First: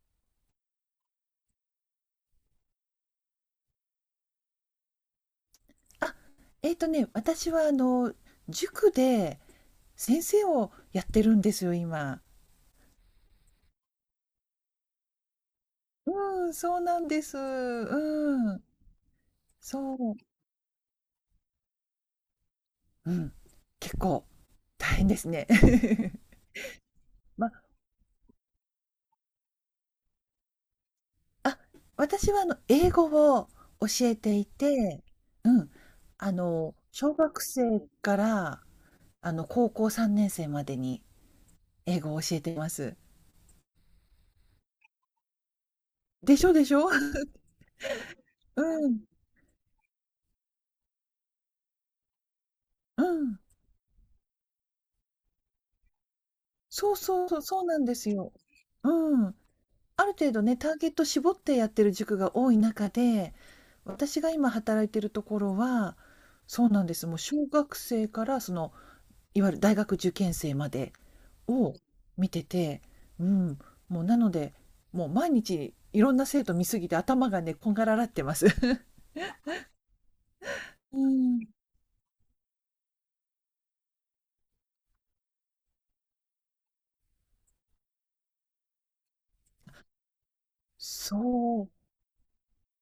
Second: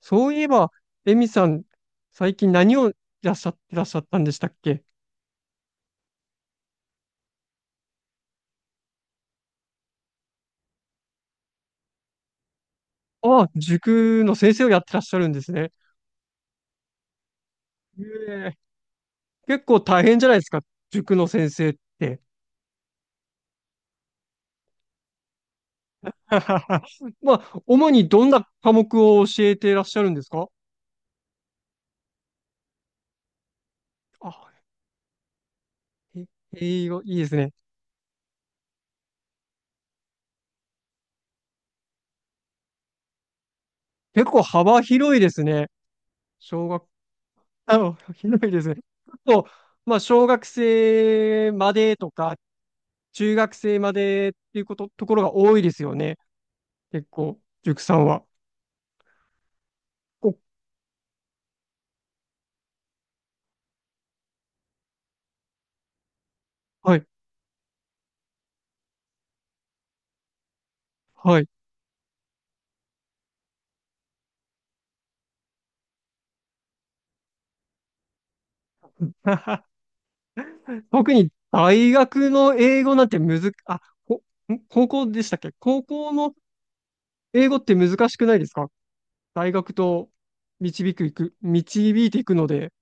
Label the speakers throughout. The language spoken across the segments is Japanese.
Speaker 1: そういえば、エミさん、最近何をいらっしゃってらっしゃったんでしたっけ？
Speaker 2: あ、私は塾で先生をやってるんですよ、今。
Speaker 1: ああ、塾の先生をやってらっしゃるんですね。
Speaker 2: うん、そうなんです。
Speaker 1: え
Speaker 2: う
Speaker 1: え、
Speaker 2: ん、
Speaker 1: 結構
Speaker 2: そ
Speaker 1: 大
Speaker 2: う。
Speaker 1: 変じゃないですか、塾の先生って。
Speaker 2: うん、結構大変ですね。
Speaker 1: ま
Speaker 2: ま、
Speaker 1: あ、主にどんな科目を教えてらっしゃるんですか？
Speaker 2: あ、私は英語を教え
Speaker 1: あ、
Speaker 2: ていて、うん、
Speaker 1: え英語、い
Speaker 2: 小
Speaker 1: いです
Speaker 2: 学
Speaker 1: ね。
Speaker 2: 生から高校3年生までに英語を教えています。
Speaker 1: 結構幅広いですね。
Speaker 2: でしょで
Speaker 1: 小
Speaker 2: し
Speaker 1: 学、
Speaker 2: ょ？
Speaker 1: 広い ですね。
Speaker 2: うん、
Speaker 1: 結構、まあ、小学生までとか、
Speaker 2: う
Speaker 1: 中
Speaker 2: ん。
Speaker 1: 学生までっていうこと、ところが多いですよね。
Speaker 2: そう
Speaker 1: 結
Speaker 2: そう
Speaker 1: 構、
Speaker 2: そう、そうな
Speaker 1: 塾
Speaker 2: ん
Speaker 1: さ
Speaker 2: で
Speaker 1: ん
Speaker 2: す
Speaker 1: は。
Speaker 2: よ。うん。ある程
Speaker 1: お、
Speaker 2: 度ね、ターゲット絞ってやってる塾が多い中で、私が今働いてるところは、そうなんで
Speaker 1: は
Speaker 2: す。
Speaker 1: い、
Speaker 2: もう小学生からいわゆる大学受験生まで
Speaker 1: はい。
Speaker 2: を見てて、うん、もうなので、もう毎日いろんな生徒見すぎて頭がね、こんがらがってます。う
Speaker 1: 特に
Speaker 2: ん、
Speaker 1: 大学の英語なんてむず、あ、こ、高校でしたっけ？高校の英語って難しくないですか？大学と
Speaker 2: そう
Speaker 1: 導いていくので。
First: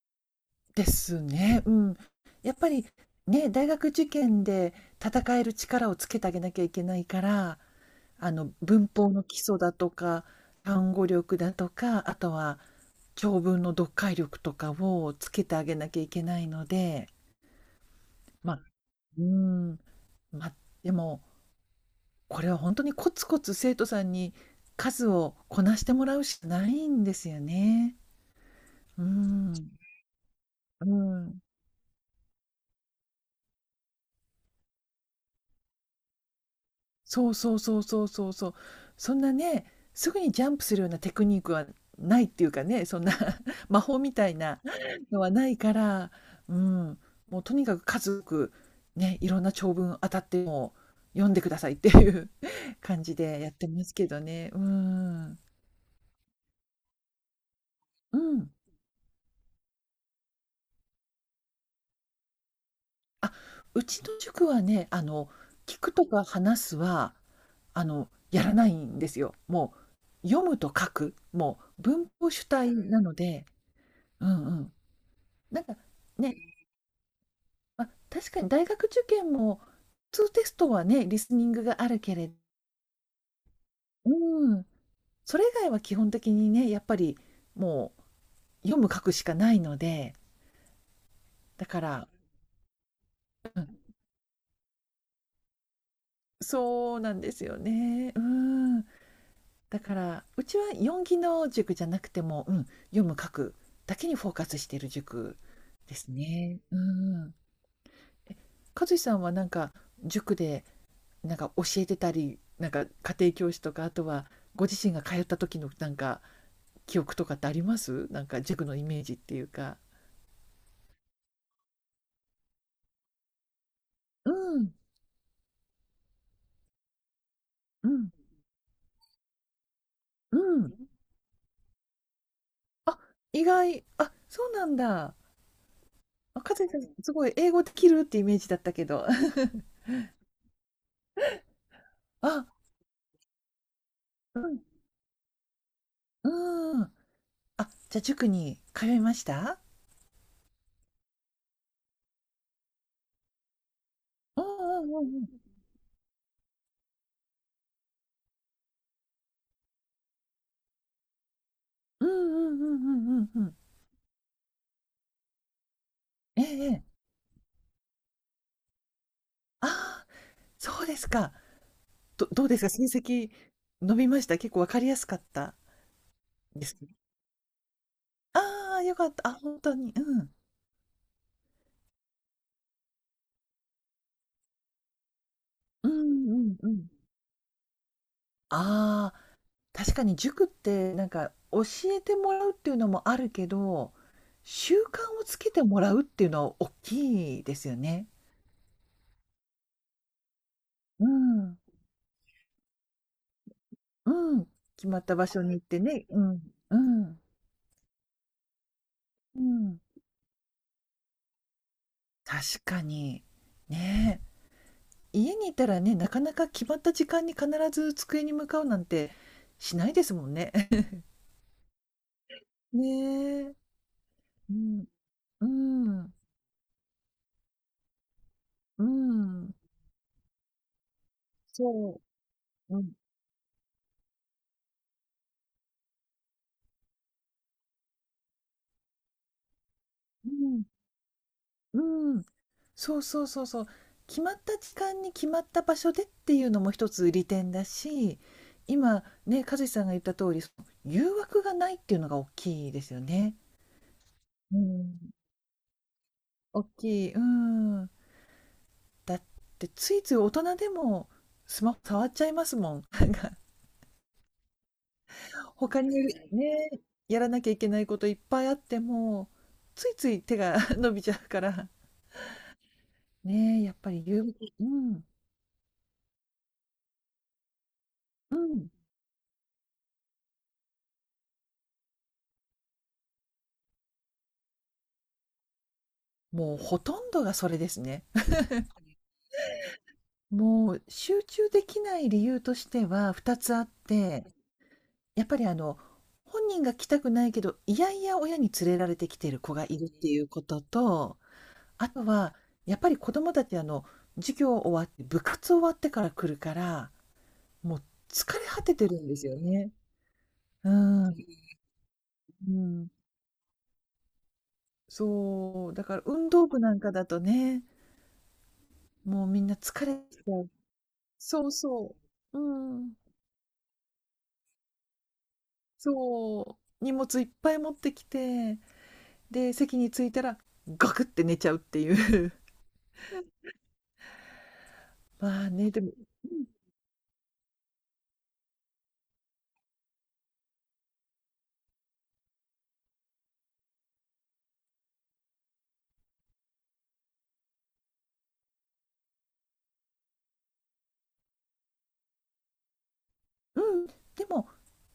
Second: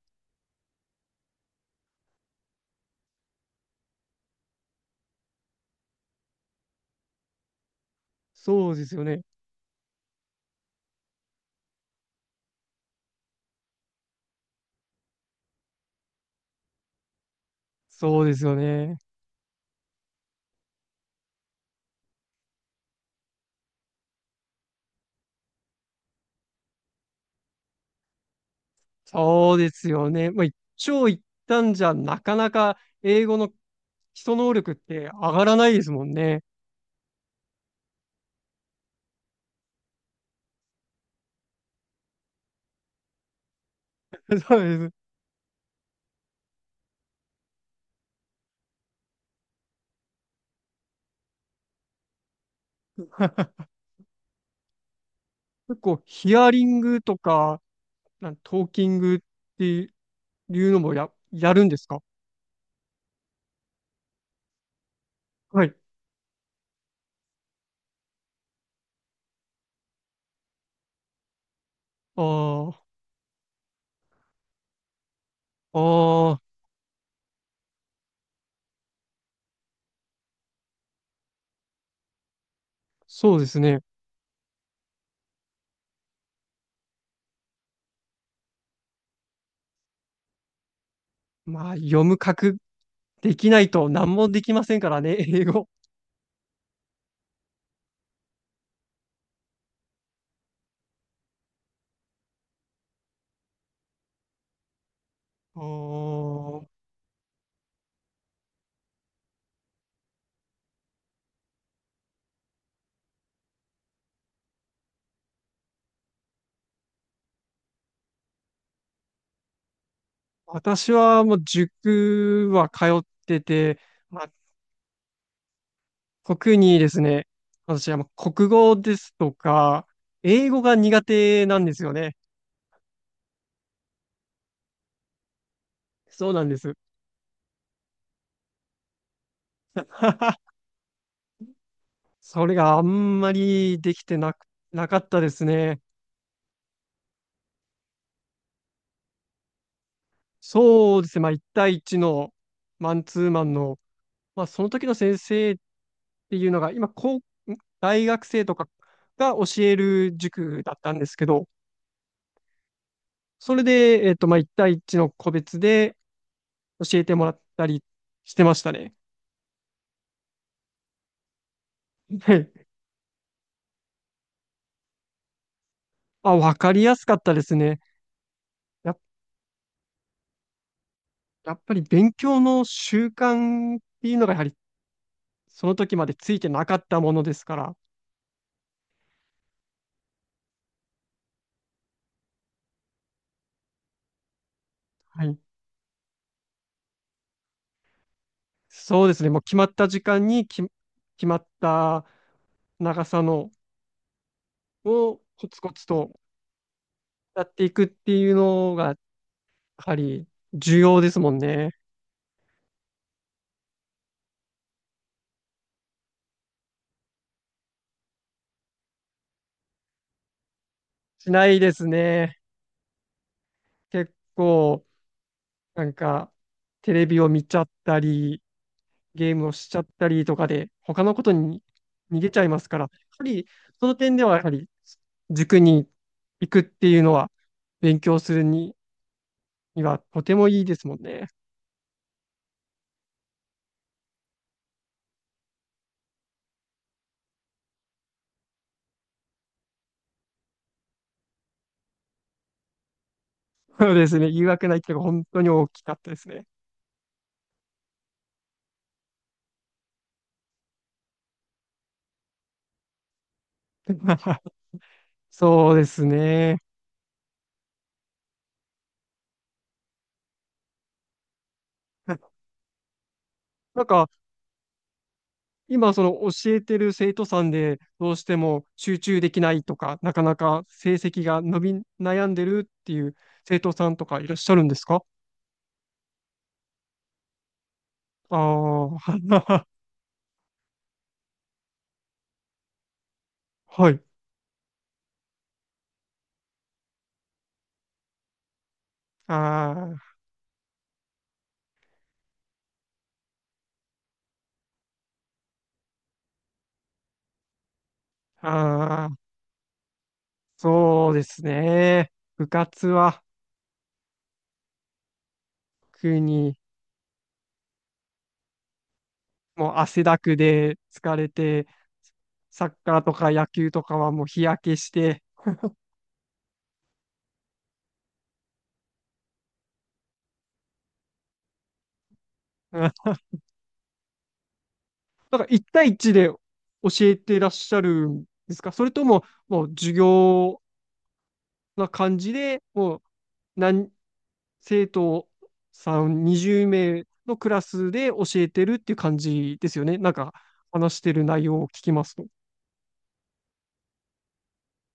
Speaker 2: ですね。うん。やっぱりね、大学受験で戦える力をつけてあげなきゃいけないから、
Speaker 1: そうで
Speaker 2: 文
Speaker 1: すよ
Speaker 2: 法
Speaker 1: ね。
Speaker 2: の基礎だとか単語力だとかあとは長文の読解力とかをつけてあげなきゃいけないので
Speaker 1: そうですよ
Speaker 2: まあ
Speaker 1: ね。
Speaker 2: うーんまあでもこれは本当にコツコツ生徒さんに数をこなしてもらうしかないんですよね。うん、
Speaker 1: そうですよね。まあ、一
Speaker 2: う
Speaker 1: 長一
Speaker 2: ん、
Speaker 1: 短じゃなかなか英語の基礎能力って上がらないですもんね。
Speaker 2: そうそうそうそうそうそう。そんなね、すぐにジャンプするようなテクニックはないっていうかね、そんな 魔法みたい
Speaker 1: そ
Speaker 2: な
Speaker 1: うです。
Speaker 2: のはないから、うん、もうとにかく数多くね、いろんな長文当たっても読んでくださいっていう 感じでやっ てますけどね。うん。
Speaker 1: 結構ヒアリングとか、
Speaker 2: うん。
Speaker 1: トーキングっていうのもやるんですか？
Speaker 2: あ、うちの塾はね、
Speaker 1: はい。
Speaker 2: 聞くとか話すは、やらないんですよ。もう、読むと書く、もう文法主体
Speaker 1: あ
Speaker 2: なので、うんうん。なんか
Speaker 1: あ、
Speaker 2: ね、
Speaker 1: ああ、
Speaker 2: まあ、確かに大学受験も、普通テストはね、リスニングがあるけれど、
Speaker 1: そうですね。
Speaker 2: うん、それ以外は基本的にね、やっぱりもう読む書くしかないので、だ
Speaker 1: まあ、
Speaker 2: か
Speaker 1: 読
Speaker 2: ら
Speaker 1: む書くできないと何もできませんからね、英語。
Speaker 2: そうなんですよね。うん。だから、うちは4技能塾じゃなくても、うん、読む書くだけにフォーカスしている塾
Speaker 1: あ
Speaker 2: ですね。
Speaker 1: ー、
Speaker 2: うーん。和志さんはなんか塾でなんか教えてたりなんか家庭教師とかあとはご自身が通った時のなんか記憶とかってありますなんか塾のイメージっていうか。
Speaker 1: 私はもう塾は通ってて、ま
Speaker 2: う
Speaker 1: あ、
Speaker 2: ん
Speaker 1: 特にですね、
Speaker 2: う
Speaker 1: 私はも
Speaker 2: ん
Speaker 1: う国語ですとか、
Speaker 2: う
Speaker 1: 英語が
Speaker 2: ん。
Speaker 1: 苦手なんですよね。
Speaker 2: あ、意外、あ、そうなんだ。
Speaker 1: そう
Speaker 2: あ、
Speaker 1: なん
Speaker 2: か
Speaker 1: で
Speaker 2: ず
Speaker 1: す。
Speaker 2: さんすごい英語できるってイメージだったけど。
Speaker 1: そ
Speaker 2: あ、
Speaker 1: れがあんまりできてなく、
Speaker 2: うん
Speaker 1: なかったですね。
Speaker 2: うん。あ、じゃあ塾に通いました？
Speaker 1: そうですね。まあ、1対1のマンツーマンの、
Speaker 2: う
Speaker 1: まあ、その時の
Speaker 2: ん
Speaker 1: 先
Speaker 2: うん
Speaker 1: 生っていうのが、今、大学生とかが教える塾だったんですけど、
Speaker 2: うんうんうんうんうんうんう
Speaker 1: そ
Speaker 2: ん。
Speaker 1: れで、まあ、1対一の個別で
Speaker 2: ええええ、
Speaker 1: 教えてもらったりしてましたね。
Speaker 2: ああ、そうですか。
Speaker 1: は
Speaker 2: どうです
Speaker 1: い。
Speaker 2: か？成績伸びました？結構わかりやすかった
Speaker 1: あ、わ
Speaker 2: で
Speaker 1: か
Speaker 2: す
Speaker 1: りやすかったですね。
Speaker 2: ああ、良
Speaker 1: や、
Speaker 2: かった。あ、本当に。うん。
Speaker 1: やっぱり勉強の習慣っていうのが、やはりその
Speaker 2: うん
Speaker 1: 時までつ
Speaker 2: う
Speaker 1: いて
Speaker 2: ん
Speaker 1: な
Speaker 2: う
Speaker 1: かっ
Speaker 2: ん。
Speaker 1: たものですから、
Speaker 2: ああ、確かに塾ってなんか教えてもらうっていうのもあるけど、習慣
Speaker 1: は
Speaker 2: をつ
Speaker 1: い。
Speaker 2: けてもらうっていうのは大きいですよね。
Speaker 1: そうですね。もう決まった時間に
Speaker 2: う
Speaker 1: 決まっ
Speaker 2: ん。
Speaker 1: た長さの
Speaker 2: うん。決まった
Speaker 1: を
Speaker 2: 場所
Speaker 1: コ
Speaker 2: に
Speaker 1: ツ
Speaker 2: 行っ
Speaker 1: コ
Speaker 2: て
Speaker 1: ツ
Speaker 2: ね。
Speaker 1: と
Speaker 2: うん。うん。
Speaker 1: やっていくっていうのが、
Speaker 2: うん。
Speaker 1: ぱり重要ですもんね。
Speaker 2: 確かに。ねえ。家にいたらね、なかなか決まった時間に必ず机に向かうなんてしないですもんね。
Speaker 1: しないですね。
Speaker 2: ねえ。
Speaker 1: 結
Speaker 2: うん。
Speaker 1: 構、
Speaker 2: う
Speaker 1: なん
Speaker 2: ん。
Speaker 1: か、テレビを見ちゃったり、
Speaker 2: う
Speaker 1: ゲームを
Speaker 2: ん。
Speaker 1: しちゃったりとかで、他のことに
Speaker 2: そ
Speaker 1: 逃げちゃいます
Speaker 2: う、
Speaker 1: か
Speaker 2: う
Speaker 1: ら、や
Speaker 2: ん、
Speaker 1: はり、その点では、やはり、塾に行くっていうのは、勉強するにはと
Speaker 2: う
Speaker 1: てもいい
Speaker 2: ん、
Speaker 1: ですもんね。
Speaker 2: うん。そうそうそうそう。決まった時間に決まった場所でっていうのも一つ利点だし、今ね、和志さんが言った通り、その誘惑がないっていうのが大きいですよね。
Speaker 1: そうですね。誘
Speaker 2: う
Speaker 1: 惑ないっていうのが
Speaker 2: ん、
Speaker 1: 本当に大きかったですね。
Speaker 2: 大きい。うん。だってついつい大人でもスマホ触っちゃいますもん。
Speaker 1: そう
Speaker 2: 他
Speaker 1: です
Speaker 2: に
Speaker 1: ね。
Speaker 2: ね、やらなきゃいけないこといっぱいあっても、ついつい手が 伸びちゃうから。
Speaker 1: な
Speaker 2: ねえ、やっ
Speaker 1: ん
Speaker 2: ぱり
Speaker 1: か、
Speaker 2: 誘惑。うん。
Speaker 1: 今、その教えてる生徒さんで、どうして
Speaker 2: う
Speaker 1: も
Speaker 2: ん。
Speaker 1: 集中できないとか、なかなか成績が伸び悩んでるっていう生徒さんとかいらっしゃるんですか？
Speaker 2: もうほとんどがそれですね。
Speaker 1: ああー、
Speaker 2: もう集中できない理由としては2つあっ
Speaker 1: はい。
Speaker 2: て、やっぱり本人が来たくないけど、いやいや親に連れられてきてる子がいるって
Speaker 1: あ
Speaker 2: いうことと、あとはやっぱり子供たち授業終わって、部活終わってから来るから、もう疲れ
Speaker 1: あ、
Speaker 2: 果ててる
Speaker 1: あ
Speaker 2: ん
Speaker 1: あ、
Speaker 2: ですよね。う
Speaker 1: そう
Speaker 2: ん、
Speaker 1: ですね。部
Speaker 2: う
Speaker 1: 活
Speaker 2: ん。
Speaker 1: は、
Speaker 2: そう、だから
Speaker 1: 特
Speaker 2: 運動
Speaker 1: に、
Speaker 2: 部なんかだとね、もうみんな
Speaker 1: もう
Speaker 2: 疲れ
Speaker 1: 汗
Speaker 2: て
Speaker 1: だ
Speaker 2: きちゃ
Speaker 1: く
Speaker 2: う。
Speaker 1: で疲れ
Speaker 2: そう
Speaker 1: て、
Speaker 2: そう。う
Speaker 1: サッ
Speaker 2: ん。
Speaker 1: カーとか野球とかはもう日焼けして、
Speaker 2: そう、荷物いっぱい持ってきて、で、席に着いたら、ガクって寝ちゃうっていう。
Speaker 1: うん、 なん
Speaker 2: ま
Speaker 1: か
Speaker 2: あね、
Speaker 1: 1
Speaker 2: で
Speaker 1: 対
Speaker 2: も、
Speaker 1: 一で教えてらっしゃるんですか？それとも、もう授業な感じで、もう何、生徒さん20名のクラスで教えてるっていう感じですよね。なんか話してる内容を聞きますと。
Speaker 2: うん、うん、でも、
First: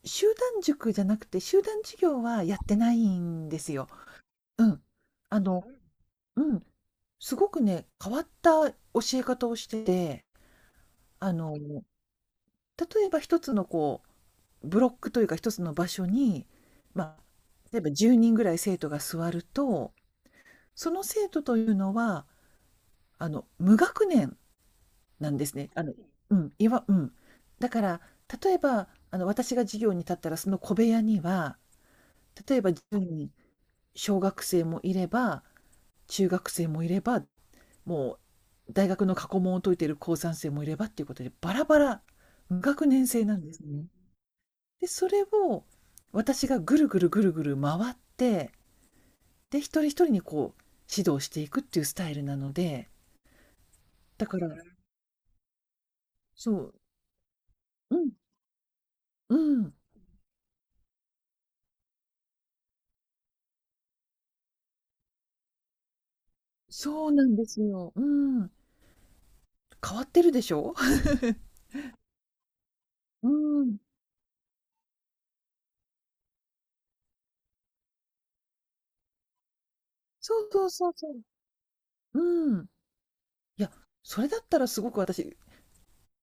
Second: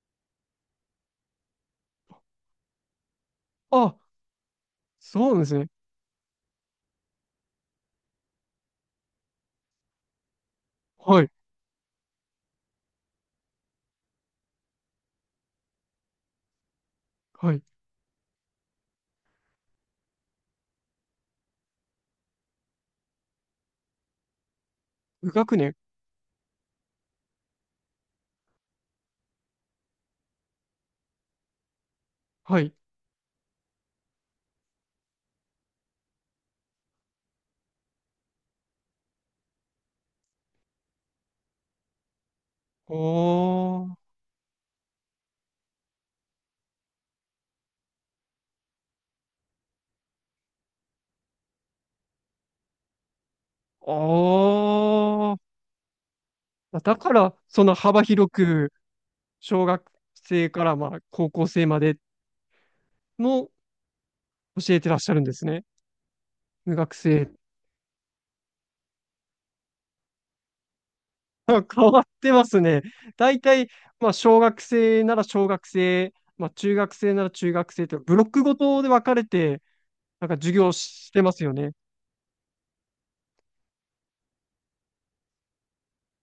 Speaker 2: 集団塾じゃなくて、集団授業はやってないんですよ。
Speaker 1: あ、
Speaker 2: うん。
Speaker 1: そうなん
Speaker 2: あ
Speaker 1: です
Speaker 2: の、
Speaker 1: ね。
Speaker 2: うん、すごくね、変わった教え方をしてて、
Speaker 1: はい。
Speaker 2: あの、例えば一つのこう、ブロックというか一つの場所に、まあ、
Speaker 1: はい。
Speaker 2: 例えば10人ぐらい生徒が座ると、その生徒というのは、無学年な
Speaker 1: 無
Speaker 2: んです
Speaker 1: 学
Speaker 2: ね。
Speaker 1: 年。
Speaker 2: うん、うん。だから、例えば、私が授業に立ったら、その小部屋には、例
Speaker 1: は
Speaker 2: えば
Speaker 1: い。
Speaker 2: 1人、小学生もいれば、中学生もいれば、もう大学の過去問を解いている高3生もいればっていうことで、バラバラ、無学
Speaker 1: あ
Speaker 2: 年制なんですね。
Speaker 1: ー。
Speaker 2: で、それを私がぐるぐるぐるぐる回って、で、一人一人にこう、指導していくっていうスタイルなので、だから、
Speaker 1: あー。
Speaker 2: そう、
Speaker 1: あ、だから、その
Speaker 2: う
Speaker 1: 幅
Speaker 2: ん、
Speaker 1: 広く、
Speaker 2: う
Speaker 1: 小
Speaker 2: ん、
Speaker 1: 学生からまあ高校生までの教えてらっしゃるんですね。無学
Speaker 2: そうな
Speaker 1: 生。
Speaker 2: んですよ。うん。変わってるでしょ？
Speaker 1: 変わってますね。
Speaker 2: う
Speaker 1: 大
Speaker 2: ー
Speaker 1: 体、
Speaker 2: ん。
Speaker 1: まあ、小学生なら小学生、まあ、中学生なら中学生と、ブロックごとで分かれて、なん
Speaker 2: そ
Speaker 1: か
Speaker 2: う
Speaker 1: 授
Speaker 2: そう
Speaker 1: 業
Speaker 2: そうそ
Speaker 1: してますよね。
Speaker 2: う。うーん。いや、それだったらすごく私、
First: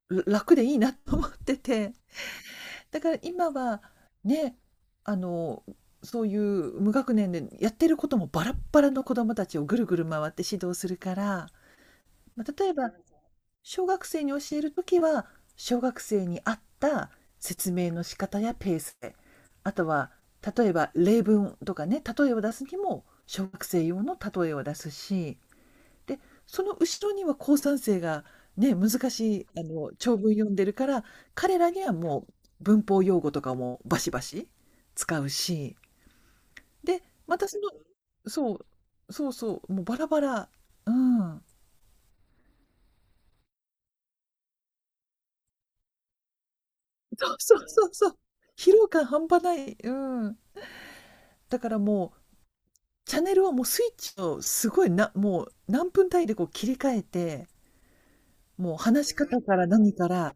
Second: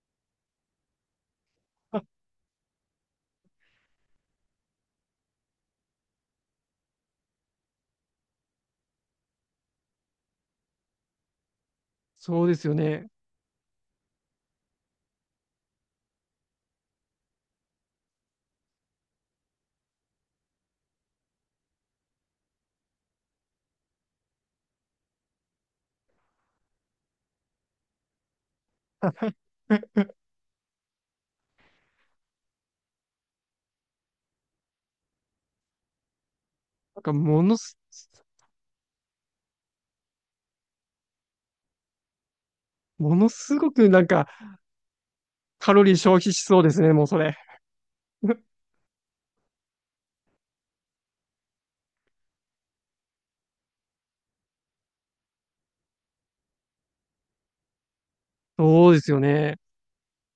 Speaker 2: 楽でいいなと思ってて。
Speaker 1: あ、
Speaker 2: だから今は、ね、あの、そういう無学年でやってることもバラッバラの子供たちをぐるぐる回って指導するから、
Speaker 1: そ
Speaker 2: ま
Speaker 1: う
Speaker 2: あ、
Speaker 1: です
Speaker 2: 例え
Speaker 1: よ
Speaker 2: ば、
Speaker 1: ね。
Speaker 2: 小学生に教えるときは、小学生に合った説明の仕方やペースで、あとは例えば例文とかね、例えを出すにも小学生用の例えを出すし、で、その後ろには高三生がね、難しい、長文読んでるから、彼らにはもう文法用語とかもバシバシ使うし、
Speaker 1: なん
Speaker 2: で、
Speaker 1: か、
Speaker 2: またその、そう、そうそう、もうバラバラ。うん。
Speaker 1: ものすごくなんか、カロリー消費しそうですね、もうそ
Speaker 2: そ
Speaker 1: れ。
Speaker 2: うそうそうそう。疲労感半端ない。うん。だからもう、チャンネルをもうスイッチをすごいな、もう何分単位でこう切り替えて、もう
Speaker 1: そうで
Speaker 2: 話
Speaker 1: す
Speaker 2: し
Speaker 1: よ
Speaker 2: 方か
Speaker 1: ね。
Speaker 2: ら何から、うん、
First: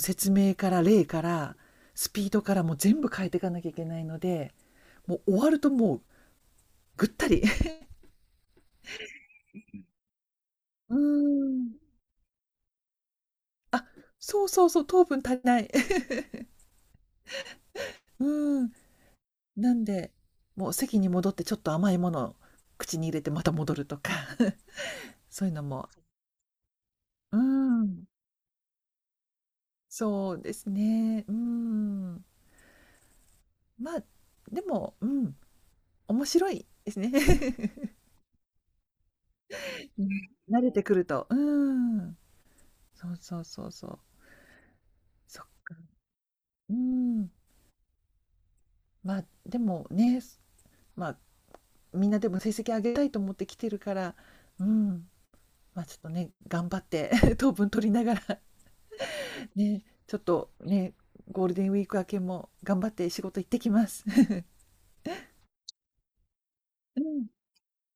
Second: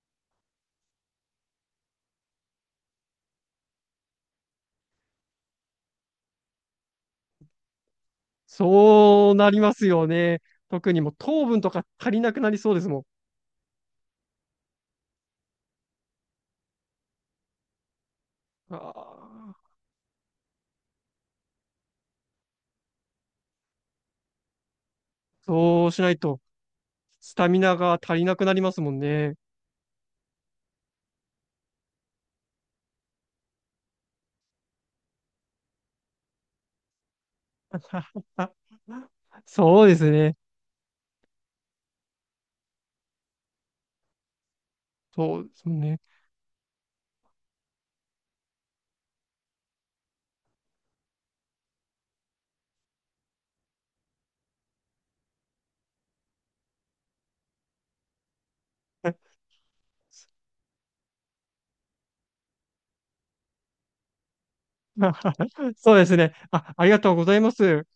Speaker 2: 説明から例から、スピードからもう全部変えていかなきゃいけないので、もう終わるともうぐったり。
Speaker 1: そうなりますよね。特
Speaker 2: うー
Speaker 1: にもう糖分と
Speaker 2: ん。
Speaker 1: か足りなくなりそうですも
Speaker 2: あ、そうそうそう、糖分足りない。うーん。
Speaker 1: ん。あ
Speaker 2: なんで、もう席に戻ってちょっと甘いものを口に入れてまた戻るとか、そ
Speaker 1: ー、
Speaker 2: ういうの
Speaker 1: そ
Speaker 2: も、
Speaker 1: うしないと、ス
Speaker 2: うー
Speaker 1: タミナが
Speaker 2: ん、
Speaker 1: 足りなくなりますもんね。
Speaker 2: そうですね。うーん。まあ、でも、うん、面白いですね。
Speaker 1: そうです
Speaker 2: ね。
Speaker 1: ね。
Speaker 2: 慣れてくると。うーん。そうそうそうそう。
Speaker 1: そ
Speaker 2: そ
Speaker 1: う
Speaker 2: っ
Speaker 1: です
Speaker 2: か。
Speaker 1: ね。
Speaker 2: うん。まあ、でもね、まあ、みんなでも成績上げたいと思って来てるから、うん、まあ、ちょっとね、頑張って 糖分取りながら、ね、ちょっとね、ゴールデンウィーク明けも頑張って仕事行ってきます。
Speaker 1: そうですね。あ、ありが
Speaker 2: う
Speaker 1: とうご
Speaker 2: ん。
Speaker 1: ざいます。